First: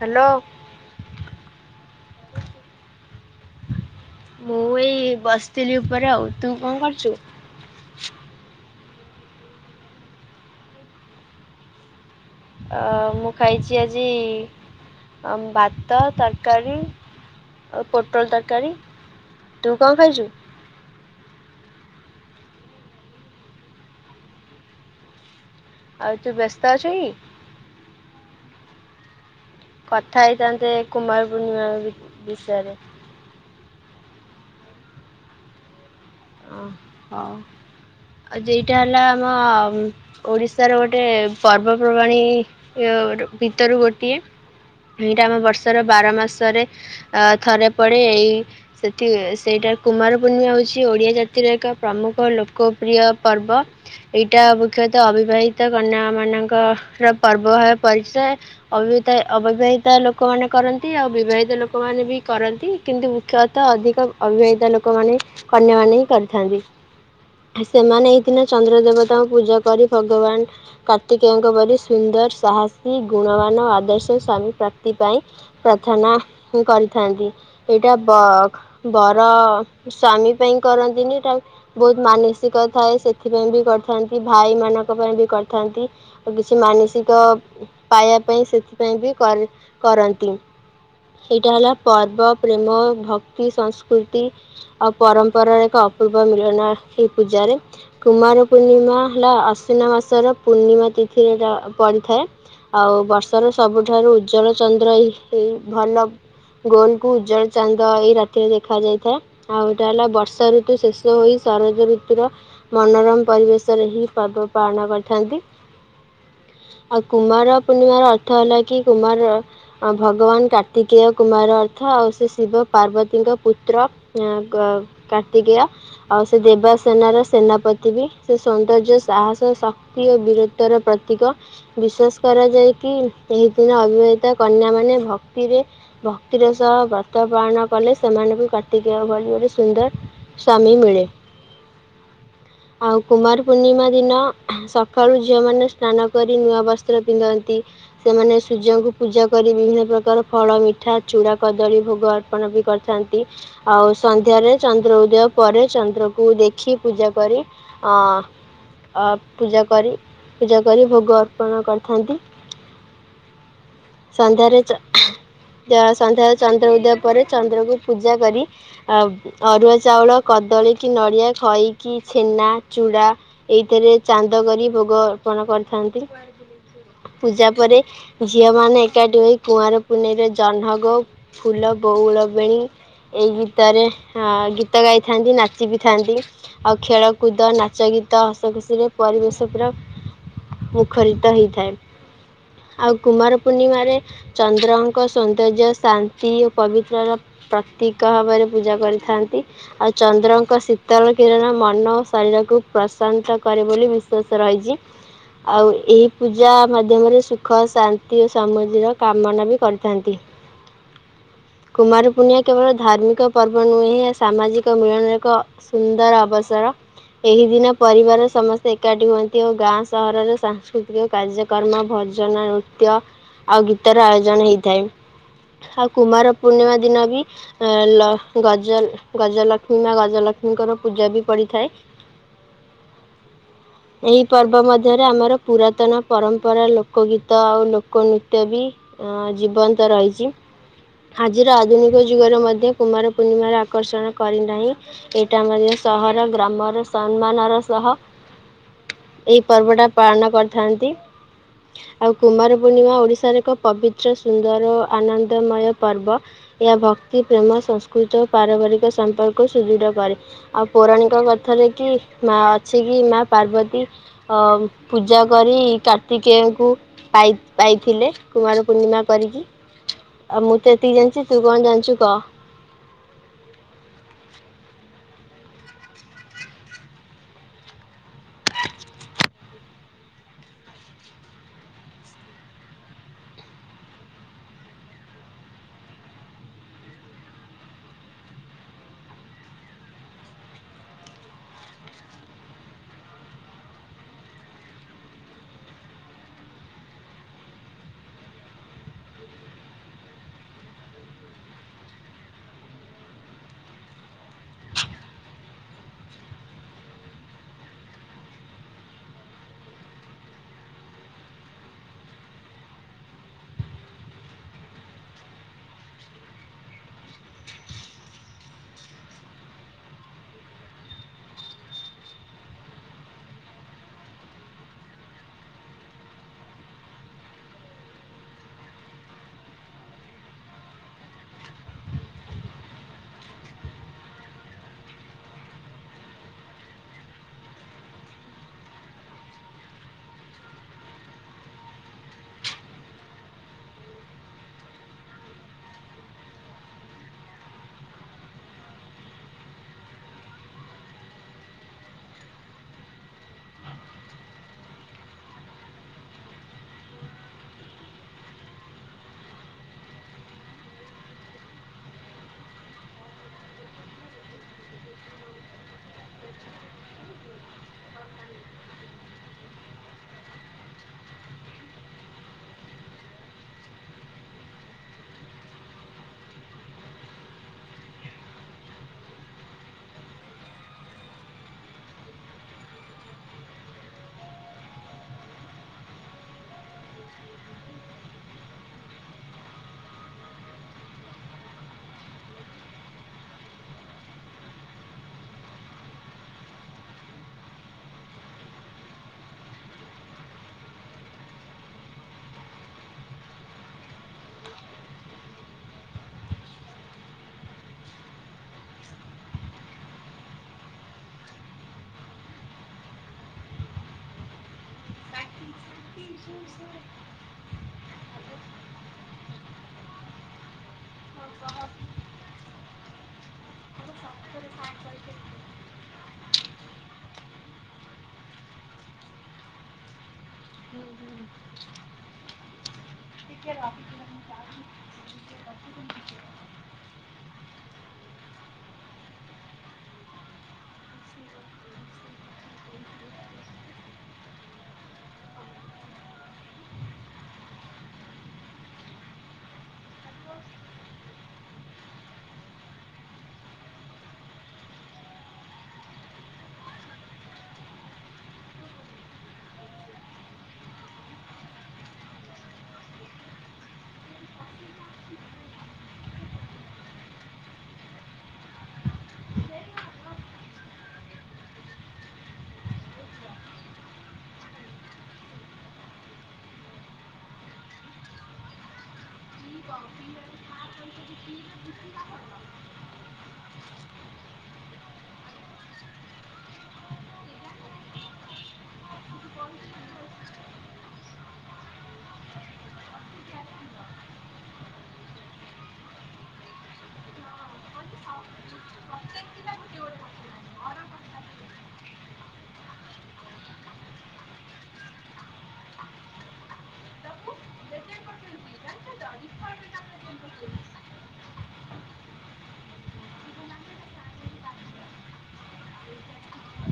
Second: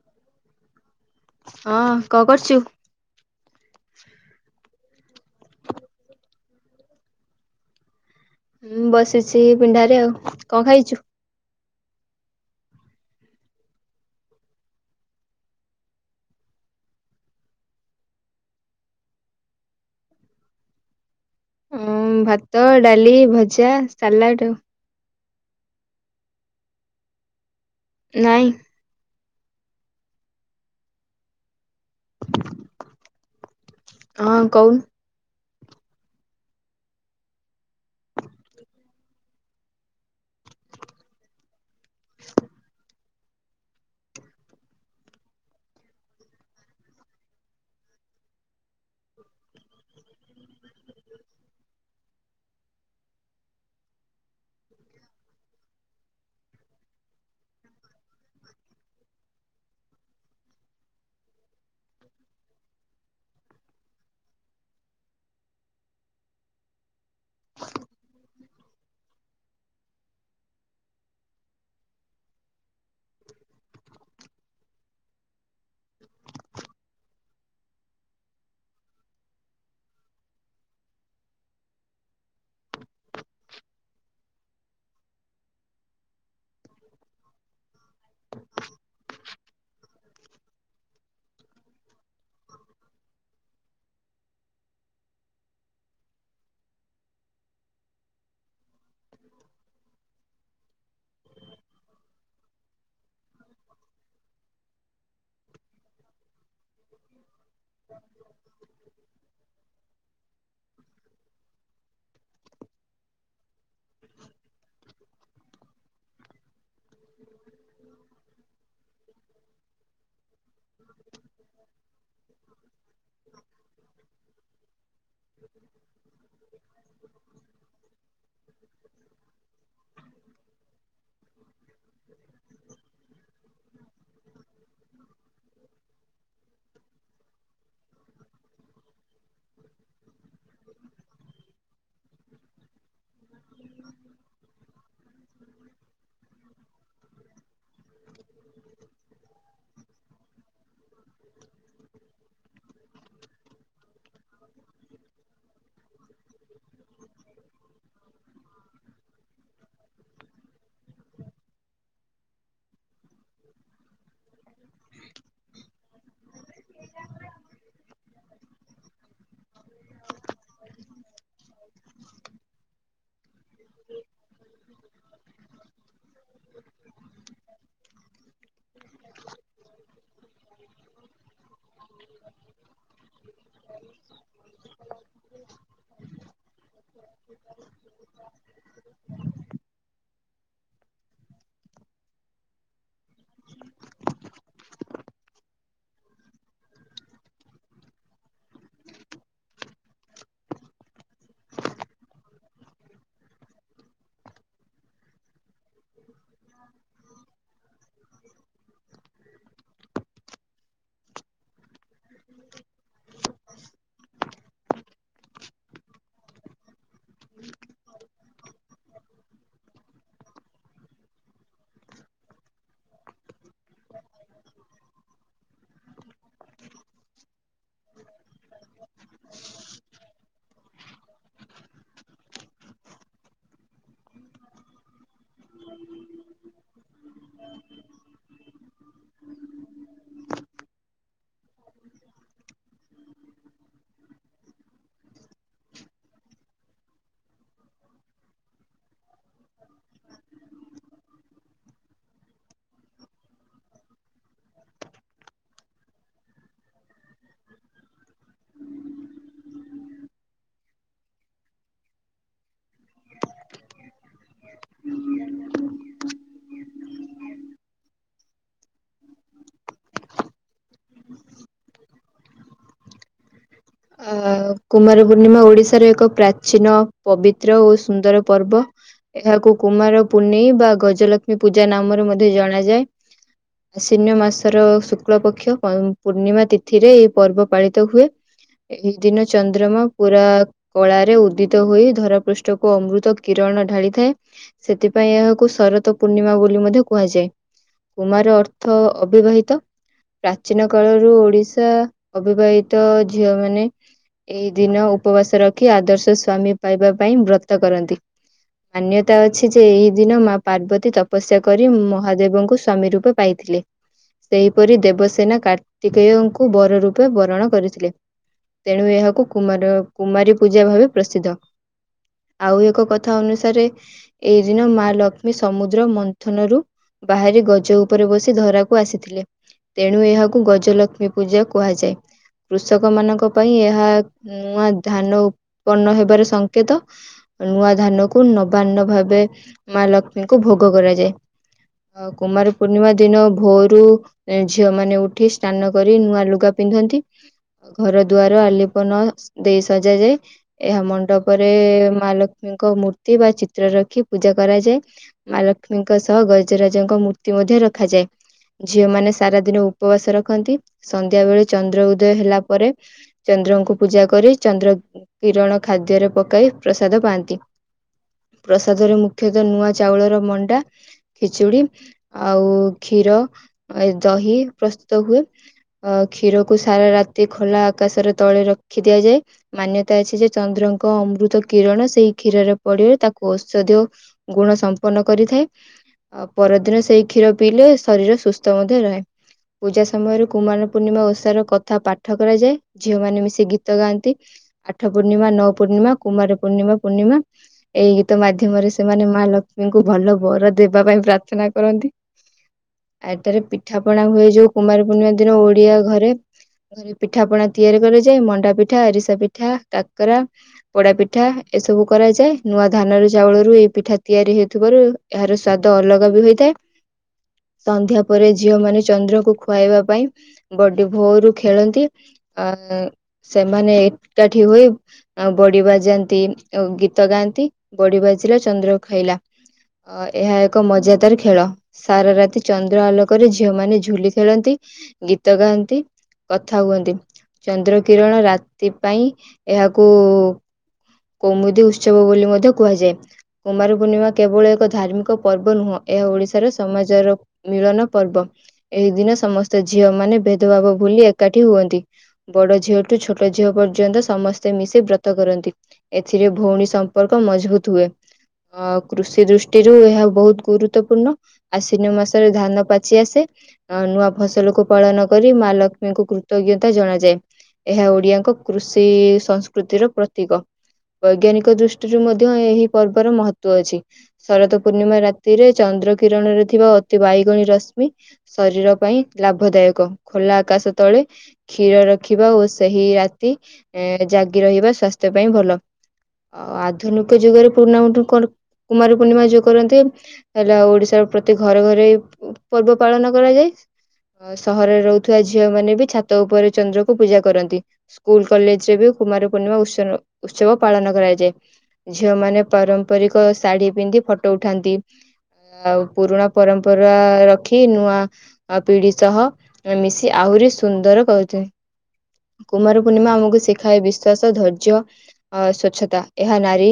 Hello ହଁ କଣ କରୁଛୁ? ମୁଁ ଏଇ ବସିଥିଲି ଉପରେ ଆଉ ତୁ କଣ କରୁଛୁ? ହଁ ବସିଛି ପିଣ୍ଡାରେ, ଆଉ କଣ ଖାଇଛୁ? ଅ ମୁଁ ଖାଇଛି ଆଜି ଭାତ ତରକାରୀ ଆଉ ପୋଟଳ ତରକାରୀ। ତୁ କଣ ଖାଇଛୁ? ହଁ ଭାତ ଡାଲି ଭଜା ସାଲାଡ଼ ଆଉ। ଆଉ ତୁ ବ୍ୟସ୍ତ ଅଛୁ କି? ନାହିଁ। କଥା ହେଇଥାନ୍ତେ କୁମାର ପୂର୍ଣ୍ଣିମା ବିଷୟରେ। ହଁ କହୁନ। ହ ହଉ ଆଉ ଯେଟା ହେଲା ଆମ ଓଡିଶାର ଗୋଟେ ପର୍ବପର୍ବାଣି ଭିତରୁ ଗୋଟିଏ। ଏଇଟା ଆମ ବର୍ଷର ବାର ମାସରେ ଅ ଥରେ ପଡେ ଏଇ ସେଠି ସେଇଟାରେ କୁମାର ପୂର୍ଣ୍ଣିମା ହଉଛି ଓଡିଆ ଜାତି ର ଏକ ପ୍ରମୁଖ ଲୋକପ୍ରିୟ ପର୍ବ। ଏଇଟା ମୁଖ୍ୟତଃ ଅବିବାହିତ କନ୍ୟା ମାନଙ୍କର ପର୍ବ ଭାବେ ପରିଚୟ। ଅବହିତା ଅବିବାହିତ ଲୋକମାନେ କରନ୍ତି ଆଉ ବିବାହିତ ଲୋକମାନୋନ ବି କରନ୍ତି। କିନ୍ତୁ ମୁଖ୍ୟତଃ ଅଧିକ ଅବିବାହିତ ଲୋକମାନୋନ କନ୍ୟା ମାନ ହିଁ କରିଥାନ୍ତି। ସେମାନେ ଏଇ ଦିନ ଚନ୍ଦ୍ର ଦେବତାଙ୍କୁ ପୂଜା କରି ଭଗବାନ କାର୍ତ୍ତିକେୟଙ୍କ ପରି ସୁନ୍ଦର ସାହସୀ ଗୁଣବାନ ଆଦର୍ଶ ସଵାମୀ ପ୍ରାପ୍ତି ପାଇଁ ପ୍ରାର୍ଥନା କରିଥାନ୍ତି। ସେଇଟା ବ ବର ସ୍ଵାମୀ ପାଇଁ କରନ୍ତିନି। ଟା ବହୁତ ମାନସିକ ଥାଏ ସେଥିପାଇଁ ବି କରିଥାନ୍ତି ଭାଇ ମାନଙ୍କ ପାଇଁ ବି କରିଥାନ୍ତି। କିଛି ମାନସିକ ପାଇବା ପାଇଁ ସେଥିପାଇଁ ବି କରି କରନ୍ତି। ଏଇଟା ହେଲା ପର୍ବ ପ୍ରେମ ଭକ୍ତି ସଂସ୍କୃତି ଆଉ ପରମ୍ପରାର ଏକ ଅପୂର୍ବ ମିଳନ ଏଇ ପୂଜାରେ କୁମାର ପୂର୍ଣ୍ଣିମା ହେଲା ଆଶ୍ୱନ ମାସର ପୂର୍ଣ୍ଣିମା ତିଥିରେ ପଡିଥାଏ। ଆଉ ବର୍ଷର ସବୁଠାରୁ ଉଜ୍ଜଳ ଚନ୍ଦ୍ର ଭଲ ଗୋଲ କୁ ଉଜ୍ଜଵଳ ଚାନ୍ଦ ଏଇ ରାତିରେ ଦେଖା ଯାଇଥାଏ ଆଉ ଏଇଟା ହେଲା ବର୍ଷା ଋ ଶେଷ ହୋଇ ଶରଜ ଋତୁୁର ମନୋରମ ପରିବେଶରେ ହିଁ ପର୍ବ ପାଳନ କରିଥାନ୍ତି। ଆଉ କୁମାର ପୂର୍ଣ୍ଣିମ ର ଅର୍ଥ ହେଲା କି କୁମାର ଅ ଭଗବାନ କାର୍ତ୍ତିକେୟ କୁମାର ଅର୍ଥ ଆଉ ସେ ଶିବ ପାର୍ବତୀଙ୍କ ପୁତ୍ର। ଆ କ କାର୍ତ୍ତିକେୟ ଆଉ ସେ ଦେବାସେନାର ସେନାପତି ବି ସେ ସୌନ୍ଦର୍ଯ୍ୟ ସାହସ ଶକ୍ତି ଓ ବୀରତର ପ୍ରତୀକ। ବିଶ୍ୱାସ କରାଯାଏ କି ଏହିଦିନ ଅବିବାହିତ କନ୍ୟାମାନେ ଭକ୍ତିରେ ଭକ୍ତିର ସହ ବ୍ରତ ପାଳନ କଲେ ସେମାନେ ବି କାର୍ତ୍ତିକ ଭଳି ଗୋଟେ ସୁନ୍ଦର। ସ୍ୱାମୀ ମିଳେ ଆଉ କୁମାର ପୂର୍ଣ୍ଣିମା ଦିନ ସ ସକାଳୁ ଝିଅ ମାନେ ସ୍ନାନ କରି ନୂଆ ବସ୍ତ୍ର ପିନ୍ଧନ୍ତି। ସେମାନେ ସୂର୍ଯ୍ୟଙ୍କୁ ପୂଜା କରି ବିଭିନ୍ନ ପ୍ରକାର ଫଳ ମିଠା ଚୂଡ଼ା କଦଳୀ ଭୋଗ ଅ ପଣ ବି କରିଥାନ୍ତି ଆଉ ସନ୍ଧ୍ୟାରେ ଚ ଚନ୍ଦ୍ର ଉଦୟ ପରେ ଚନ୍ଦ୍ରକୁ ଦେଖି ପୂଜାକରି ଅ ଅ ପୂଜାକରି ପୂଜାକରି ଭୋଗ ଅର୍ପଣ କରିଥାନ୍ତି। ସନ୍ଧ୍ୟାରେ ଚ ସନ୍ଧ୍ୟା ଚନ୍ଦ୍ର ଉଦୟ ପରେ ଚନ୍ଦ୍ରକୁ ପୂଜା କରି ଅରୁଆ ଚାଉଳ କଦଳୀ କି ନଡ଼ିଆ ଖଇକି ଛେନା ଚୂଡ଼ା ଏଇଥିରେ ଚାନ୍ଦ କରି ଭୋଗ ଅର୍ପଣ କରିଥାନ୍ତି ପୂଜା ପରେ ଝିଅ ମାନ ଏକାଠି ହୋଇ କୁଆଁର କୁନେଇର ଜହ୍ନଗୋ ଫୁଲ ବଉଳ ବେଣୀ ଏଇ ଗୀତରେ ଅ ଗୀତ ଗାଇଥାନ୍ତି ନାଚି ବି ଥାନ୍ତି। ଆଉ ଖେଳକୁଦ ନାଚ ଗୀତ ହସ ଖୁସିରେ ପରିବେଶ ପୁରା ମୁଖରିତ ହେଇଥାଏ ଆଉ କୁମାର ପୂର୍ଣ୍ଣିମାରେ ଚନ୍ଦ୍ରଙ୍କ ସୌନ୍ଦର୍ଯ୍ୟ ଶାନ୍ତି ଓ ପବିତ୍ରର ପ୍ରତୀକ ଭାବରେ ପୂଜା କରି ଥାଆନ୍ତି। ଆଉ ଚନ୍ଦ୍ରଙ୍କ ଶୀତଳ କିରଣ ମନ ଓ ଶରୀରକୁ ପ୍ରଶାନ୍ତ କରେ ବୋଲି ବିଶ୍ଵାସ ରହିଚି। ଆଉ ଏହି ପୂଜା ମାଧ୍ୟମରେ ସୁଖ ଶାନ୍ତି ଓ ସମୃଦ୍ଧିର କାମନା ବି କରିଥାନ୍ତି। କୁମାର ପୂ୍ଣ୍ଣିମା କେବଳ ଧାର୍ମିକ ପର୍ବ ନୁହେଁ। ଏହା ସାମାଜିକ ମିଳନରେ ଏକ ସୁନ୍ଦର ଅବସର। ଏହି ଦିନ ପରିବାର ସମସ୍ତେ ଏକାଠି ହୁଅନ୍ତି ଆଉ ଗାଁ ସହରରେ ସାଂସ୍କୃତିକ କାର୍ଯ୍ୟ କର୍ମ ଭଜନ ନୃତ୍ୟ ଆଉ ଗୀତର ଆୟୋଜନ ହେଇଥାଏ। ଆଉ କୁମାର ପୂର୍ଣ୍ଣିମା ଦିନ ବି ଲ ଗଜଲ ଗଜଲକ୍ଷ୍ମୀ ମା ଗଜଲକ୍ଷ୍ମୀଙ୍କର ପୂଜା ବି ପଡିଥାଏ। ଏହି ପର୍ବ ମଧ୍ୟରେ ଆମର ପୁରାତନ ପରମ୍ପରା ଲୋକଗୀତ ଆଉ ଲୋକନୃତ୍ୟ ବି ଅ ଜୀବନ୍ତ ରହିଛି ଆଜିର ଆଧୁନିକ ଯୁଗରେ ମଧ୍ୟ କୁମାର ପୂର୍ଣ୍ଣିମା ଆକର୍ଷଣ କରିନାହିଁ ଏଇଟା ମଧ୍ୟ ସହର ଗ୍ରାମର ସମ୍ମାନର ସହ ଏଇ ପର୍ବଟା ପାଳନ କରିଥାନ୍ତି। ଆଉ କୁମାର ପୂର୍ଣ୍ଣିମା ଓଡିଶାର ଏକ ପବିତ୍ର ସୁନ୍ଦର ଓ ଆନନ୍ଦମୟ ପର୍ବ। ଏହା ଭକ୍ତି ପ୍ରେମ ସଂସ୍କୃତ ଓ ପାରମ୍ପାରିକ ସମ୍ପର୍କକୁ ସୁଦୃଢ କରେ। ଆଉ ପୌରାଣିକ କଥାରେ କି ମା ଅଛି କି ମା ପାର୍ବତୀ ଅ ପୂଜା କରି କାର୍ତ୍ତିକେୟକୁ ପାଇ ପାଇଥିଲେ କୁମାର ପୂର୍ଣ୍ଣିମା କରିକି, ଆଉ ମୁଁ ତ ଏତିକି ଜାଣିଚି ତୁ କଣ ଜାଣିଚୁ କ? ଅ କୁମାର ପୂର୍ଣ୍ଣିମା ଓଡିଶାର ଏକ ପ୍ରାଚୀନ ପବିତ୍ର ଓ ସୁନ୍ଦର ପର୍ବ ଏହାକୁ କୁମାର ପୁନେଇଁ ବା ଗଜଲକ୍ଷ୍ମୀ ପୂଜା ନାମରେ ମଧ୍ୟ ଜଣାଯାଏ। ଆଶ୍ୱିନ ମାସର ଶୁକ୍ଳପକ୍ଷ ପୂର୍ଣ୍ଣିମା ତିଥିରେ ଏହି ପର୍ବ ପାଳିତ ହୁଏ। ଏହି ଦିନ ଚନ୍ଦ୍ରମା ପୁରା କଳାରେ ଉଦ୍ଦିତ ହୋଇ ଧରାପୃଷ୍ଠକୁ ଅମୃତ କିରଣ ଢାଳିଥାଏ। ସେଥିପାଇଁ ଏହାକୁ ଶରତ ପୂର୍ଣ୍ଣିମା ବୋଲି ମଧ୍ୟ କୁହାଯାଏ। କୁମାର ଅର୍ଥ ଅବିବାହିତ। ପ୍ରାଚୀନ କାଳରୁ ଓଡିଶା ଅବିବାହିତ ଝିଅ ମା ନେ ଏଇଦିନ ଉପବାସ ରଖି ଆଦର୍ଶ ସ୍ଵାମୀ ପାଇବା ପାଇଁ ବ୍ରତ କରନ୍ତି। ମାନ୍ୟତା ଅଛି ଯେ ଏହି ଦିନ ମା ପାର୍ବତୀ ତପସ୍ୟା କରି ମହାଦେବଙ୍କୁ ସ୍ଵାମୀ ରୂପେ ପାଇ ଥିଲେ, ସେହିପରି ଦେବସେନା କାର୍ତ୍ତିକେୟଙ୍କୁ ବର ରୂପେ ବରଣ କରିଥିଲେ। ତେଣୁ ଏହାକୁ କୁମାର କୁମାରୀ ପୂଜା ଭାବେ ପ୍ରସିଦ୍ଧ। ଆଉ ଏକ କଥା ଅନୁସାରେ ଏଇ ଦିନ ମା ଲକ୍ଷ୍ମୀ ସମୁଦ୍ର ମନ୍ଥନରୁ ବାହାରି ଗଜ ଉପରେ ବସି ଧରାକୁ ଆସିଥିଲେ। ତେଣୁ ଏହାକୁ ଗଜଲକ୍ଷ୍ମୀ ପୂଜା କୁହାଯାଏ। କୃଷକ ମାନଙ୍କ ପାଇଁ ଏହା ନୂଆ ଧାନ ଉତ୍ପନ୍ନ ହେବାର ସଙ୍କେତ। ନୂଆ ଧାନକୁ ନବାନ୍ନ ଭାବେ ମା ଲକ୍ଷ୍ମୀଙ୍କୁ ଭୋଗ କରାଯାଏ। ଆଉ କୁମାର ପୂର୍ଣ୍ଣିମା ଦିନ ଭୋରୁ ଝିଅ ମାନେ ଉଠି ସ୍ନାନକରି ନୂଆ ଲୁଗା ପିନ୍ଧନ୍ତି। ଘର ଦୁଆର ଆଲିପନ ଦେଇ ସଜାଯାଏ। ଏହା ମଣ୍ଡପରେ ମା ଲକ୍ଷ୍ମୀଙ୍କ ମୂର୍ତ୍ତି ବା ଚିତ୍ର ରଖି ପୂଜା କରାଯାଏ। ମାଲକ୍ଷ୍ମୀଙ୍କ ସହ ଗଜରାଜଙ୍କ ମୂର୍ତ୍ତି ମଧ୍ୟ ରଖାଯାଏ। ଝିଅ ମାନେ ସାରା ଦିନ ଉପବାସ ରଖନ୍ତି, ସନ୍ଧ୍ୟା ବେଳେ ଚନ୍ଦ୍ର ଉଦୟ ହେଲା ପରେ ଚନ୍ଦ୍ରଙ୍କୁ ପୂଜା କରି ଚନ୍ଦ୍ର କିରଣ ଖାଦ୍ୟରେ ପକାଇ ପ୍ରସାଦ ପାଆନ୍ତି। ପ୍ରସାଦରେ ମୁଖ୍ୟତଃ ନୂଆ ଚାଉଳର ମଣ୍ଡା ଖିଚୁଡ଼ି ଆଉ କ୍ଷୀର ଦହି ପ୍ରସ୍ତୁତ ହୁଏ। ଅ କ୍ଷୀରକୁ ସାରା ରାତି ଖୋଲା ଆକାଶରେ ତଳେ ରଖି ଦିଆଯାଏ। ମାନ୍ୟତା ଅଛି ଯେ ଚନ୍ଦ୍ରଙ୍କ ଅମୃତ କିରଣ ସେଇ କ୍ଷୀରରେ ପଡିିଲେ ତାକୁ ଔଷଧୀୟ ଗୁଣ ସମ୍ପନ୍ନ କରିଥାଏ। ଆଉ ପରଦିନ ସେଇ କ୍ଷୀର ପିଇଲେ ଶରୀର ସୁସ୍ଥ ମଧ୍ୟ ରହେ। ପୂଜା ସମୟରେ କୁମାର ପୂର୍ଣ୍ଣିମା ଓଷାର କଥା ପାଠ ଠ କରାଯାଏ ଝିଅ ମାନେ ମିଶି ଗୀତ ଗାଆନ୍ତି। ଆଠ ପୂର୍ଣ୍ଣିମା ନଅ ପୂର୍ଣ୍ଣିମା କୁମାର ପୂର୍ଣ୍ଣିମା ପୂର୍ଣ୍ଣିମା। ଏଇ ଗୀତ ମାଧ୍ୟମରେ ସେମାନେ ମା ଲକ୍ଷ୍ମୀଙ୍କୁ ଭଲ ବର ଦେବା ପାଇଁ ପ୍ରାର୍ଥନା କରନ୍ତି। ଏଇଥିରେ ପିଠାପଣା ହୁଏ ଯୋଉ କୁମାର ପୂର୍ଣ୍ଣିମା ଦିନ ଓଡିଆ ଘରେ। ଘରେ ପିଠା ପଣା ତିଆରି କରାଯାଏ ମଣ୍ଡା ପିଠା ଆରିସା ପିଠା କାକରା। ପୋଡା ପିଠା ଏସବୁ କରାଯାଏ ନୂଆ ଧାନ ରୁ ଚାଉଳ ରୁ ଏଇ ପିଠା ତିଆରି ହେଉଥିବାରୁ ଏହାର ସ୍ଵାଦ ଅଲଗା ବି ହୋଇଥାଏ। [inaudible] ସନ୍ଧ୍ୟା ପରେ ଝିଅ ମାନେ ଚନ୍ଦ୍ରକୁ ଖୁଆଇବା ପାଇଁ ବଡି ଭୋରୁ ଖେଳନ୍ତି ଆ ସେମାନେ ଏକାଠି ହୋଇ ଆଉ ବଡି ବାଜାନ୍ତି ଗୀତ ଗାଆନ୍ତି ବଡି ବାଜିଲା ଚନ୍ଦ୍ରକୁ ଖାଇଲା। ଅ ଏହା ଏକ ମଜାଦାର ଖେଳ। ସାରା ରାତି ଚନ୍ଦ୍ର ଆଲୋକରେ ଝିଅମାନୋନେ ଝୁଲି ଖେଳନ୍ତି ଗୀତ ଗାଆନ୍ତି। କଥା ହୁଅନ୍ତି ଚନ୍ଦ୍ର କିରଣ ରାତି ପାଇଁ ଏହାକୁ କୌମୁଦି ଉତ୍ସବ ବୋଲି ମଧ୍ୟ କୁହାଯାଏ। କୁମାର ପୂର୍ଣ୍ଣିମା କେବଳ ଏକ ଧାର୍ମିକ ପର୍ବ ନୁହଁ ଏହା ଓଡିଶାର ସମାଜର ମିଳନ ପର୍ବ ଏହି ଦିନ ସମସ୍ତେ ଝିଅ ମାନେ ଭେଦଭାବ ଭୁଲି ଏକାଠି ହୁଅନ୍ତି। ବଡ ଝିଅଠୁ ଛୋଟ ଝିଅ ପର୍ଯ୍ୟନ୍ତ ସମସ୍ତେ ମିଶି ବ୍ରତ କରନ୍ତି। ଏଥିରେ ଭଉଣୀ ସମ୍ପର୍କ ମଜବୁତ ହୁଏ। ଅ କୃଷି ଦୃଷ୍ଟିରୁ ଏହା ବହୁତ ଗୁରୁତ୍ୱପୂର୍ଣ୍ଣ। ଆଶ୍ୱନ ମାସରେ ଧାନ ପାଚି ଆସେ। ଆଉ ନୂଆ ଫସଲକୁ ପାଳନ କରି ମା ଲକ୍ଷ୍ମୀଙ୍କୁ କୃତଜ୍ଞତା ଜଣାଯାଏ। ଏହା ଓଡିଆଙ୍କ କୃଷି ସଂସ୍କୃତିର ପ୍ରତୀକ। ବୈଜ୍ଞାନିକ ଦୃଷ୍ଟିରୁ ମଧ୍ୟ ଏହି ପର୍ବର ମହତ୍ଵ ଅଛି। ଶରତ ପୂର୍ଣ୍ଣିମା ରାତିରେ ଚନ୍ଦ୍ର କିରଣ ରେ ଥିବା ଅତି ବାଇଗଣୀ ରଶ୍ମି ଶରୀର ପାଇଁ ଲାଭଦାୟକ ଖୋଲା ଆକାଶ ତଳେ କ୍ଷୀର ରଖିବା ଓ ସେହି ରାତି ଜାଗି ରହିବା ସ୍ୱାସ୍ଥ୍ୟ ପାଇଁ ଭଲ। ଆଉ ଆଧୁନିକ ଯୁଗରେ ପୂର୍ଣି କୁମାର ପୂର୍ଣ୍ଣିମା ଯେଉ କରନ୍ତି ହେଲେ ଆଉ ଓଡିଶାର ପ୍ରତି ଘରେ ଘରେ ଏହି ପର୍ବ ପାଳନ କରାଯାଏ। ଆଉ ସହରରେ ରହୁଥିବା ଏ ଝିଅ ମାନେବି ଛାତ ଉପରେ ଚନ୍ଦ୍ରକୁ ପୂଜା କରନ୍ତି। ସ୍କୁଲ କଲେଜ ରେ ବି କୁମାର ପୂର୍ଣ୍ଣିମା ଉତ୍ସ ଉତ୍ସବ ପାଳନ କରାଯାଏ। ଝିଅ ମାନେ ପାରମ୍ପରିକ ଶାଢୀ ପିନ୍ଧି ଫଟୋ ଉଠାନ୍ତି। ଆଉ ପୁରୁଣା ପରମ୍ପରା ରଖି ନୂଆ ଆଉ ପିଢି ସହ ମିଶି ଆହୁରି ସୁନ୍ଦର କରୁଛନ୍ତି। କୁମାର ପୂର୍ଣ୍ଣିମା ଆମକୁ ଶିଖାଏ ବିସ୍ୱାଶ ଧୈର୍ଯ୍ୟ ଅ ସ୍ୱଚ୍ଛତା ଏହା ନାରୀ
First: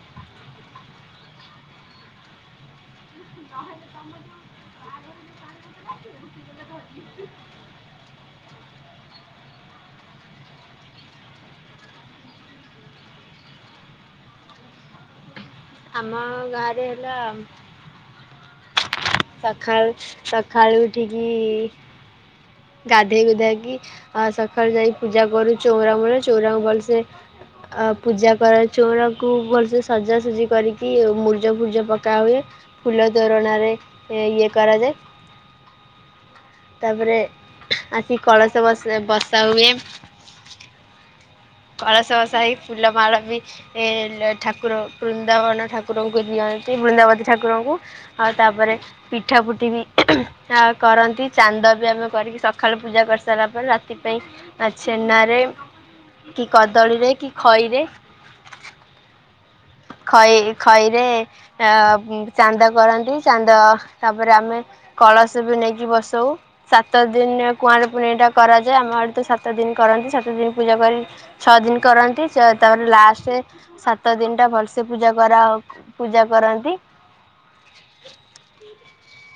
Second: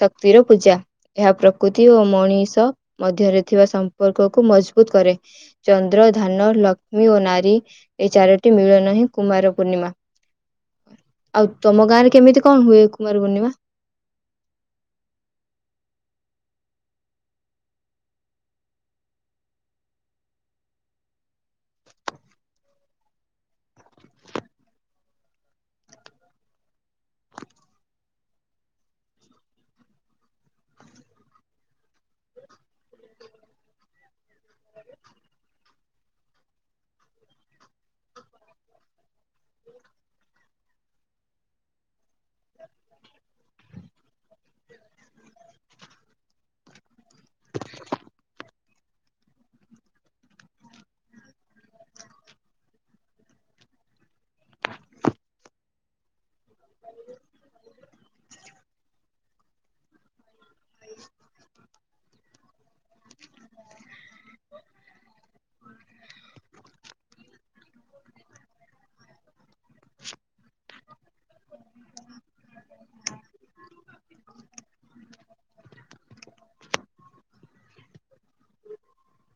ଶକ୍ତିର ପୂଜା ଏହା ପ୍ରକୃତି ଓ ମଣିଷ ମଧ୍ୟରେ ଥିବା ସମ୍ପର୍କ କୁ ମଜବୁତ କରେ। ଚନ୍ଦ୍ର ଧାନ ଲକ୍ଷ୍ମୀ ଓ ନାରୀ ଏଇ ଚାରୋଟି ମିଳନ ହିଁ କୁମାର ପୂର୍ଣ୍ଣିମା। ଆଉ ତମ ଗାଁ ରେ କେମିତି କଣ ହୁଏ କୁମାର ପୂର୍ଣିମା ଆମ ଗାଁ ରେ ହେଲା ସକାଳୁ ସକାଳୁ ଉଠିକି ଗାଧେଇ ଗୁଧାକି ଆ ସକାଳୁ ଯାଇ ପୂଜା କରୁ ଚଉରାମୂଳେ ଚଉରାକୁ ଭଲସେ ଆ ପୂଜା କରାଏ ଚଉରାକୁ ଭଲସେ ସଜାସଜି କରିକି ମୁର୍ଜ ଫୁର୍ଜ ପକା ହୁଏ। ଫୁଲ ତୋରଣାରେ ଇଏ କରାଯାଏ। ତାପରେ ଆସିି କଳସ ବ ବସା ହୁଏ। କଳସ ବସା ହେଇ ଫୁଲ ମାଳ ବି ଏ ଠାକୁର ବୃନ୍ଦାବନ ଠାକୁରଙ୍କୁ ଦିଅନ୍ତି ବୃନ୍ଦାବତୀ ଠାକୁରଙ୍କୁ ଆଉ ତାପରେ ପିଠା ପୁଠି ବି ଆ କରନ୍ତି ଚାନ୍ଦ ବି ଆମେ କରିକି ସକାଳୁ ପୂଜା କରି ସାରିଲା ପରେ ରାତି ପାଇଁ ଆ ଛେନାରେ କି କଦଳୀରେ କି ଖଇ ରେ ଖଇ ଖଇରେ ଚାନ୍ଦ କରନ୍ତି ଚାନ୍ଦ ତାପରେ ଆମେ କଳସ ବି ନେଇକି ବସାଉ ସାତ ଦିନ କୁଆଁର ପୁନେଇଁ ଟା କରାଯାଏ ଆମ ଆଡେ ତ ସାତ ଦିନି କରନ୍ତି ସାତ ଦିନି ପୂଜା କରି ଛଅ ଦିନି କରନ୍ତି ତାପରେ ଲାଷ୍ଟେ ସାତ ଦିନ ଟା ଭଲ ସେ ପୂଜା କରା ପୂଜା କରନ୍ତି।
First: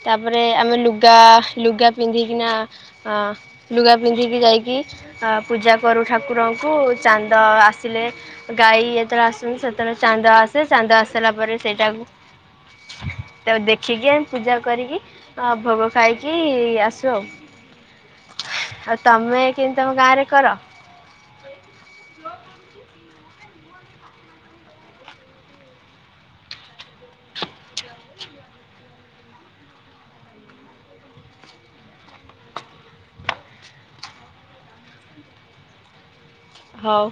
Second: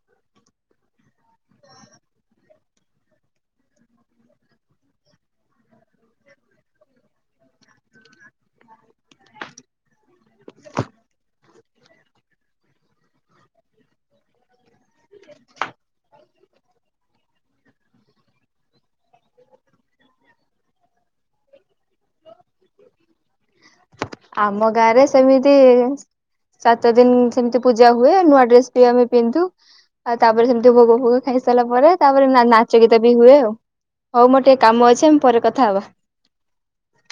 ତାପରେ ଆମେ ଲୁଗା ଲୁଗା ପିନ୍ଧିକିନା ହଁ ଲୁଗା ପିନ୍ଧିକି ଯାଇକି ଅ ପୂଜା କରୁ ଠାକୁରଙ୍କୁ ଚାନ୍ଦ ଆସିଲେ ଗାଈ ଯେତେବେଳେ ଆସନ୍ତି ସେତେବେଳେ ଚାନ୍ଦ ଆସେ ଚାନ୍ଦ ଆସାରିଲା ପରେ ସେଇଟାକୁ ତାପରେ ଦେଖିକି ଆମେ ପୂଜା କରିକି ଭୋଗ ଖାଇକି ଆସୁ ଆଉ। ଆଉ ତମେ କେମିତି ତମ ଗାଁ ରେ କର? ସ ଆମ ଗାଁରେ ସେମିତି ସାତ ଦିନି ସେମିତି ପୂଜା ହୁଏ ନୂଆ ଡ୍ରେସ ବି ଆମେ ପିନ୍ଧୁ। ଆଉ ତାପରେ ସେମିତି ଭୋଗ ଫୋଗ ଖାଇସାରିଲା ପରେ ତାପରେ ନାଚ ଗୀତ ବି ହୁଏ ଆଉ। ହୋଉ ମୋର ଟିକେ କାମ ଅଛି ଆମେ ପରେ କଥା ହବା। ହଉ।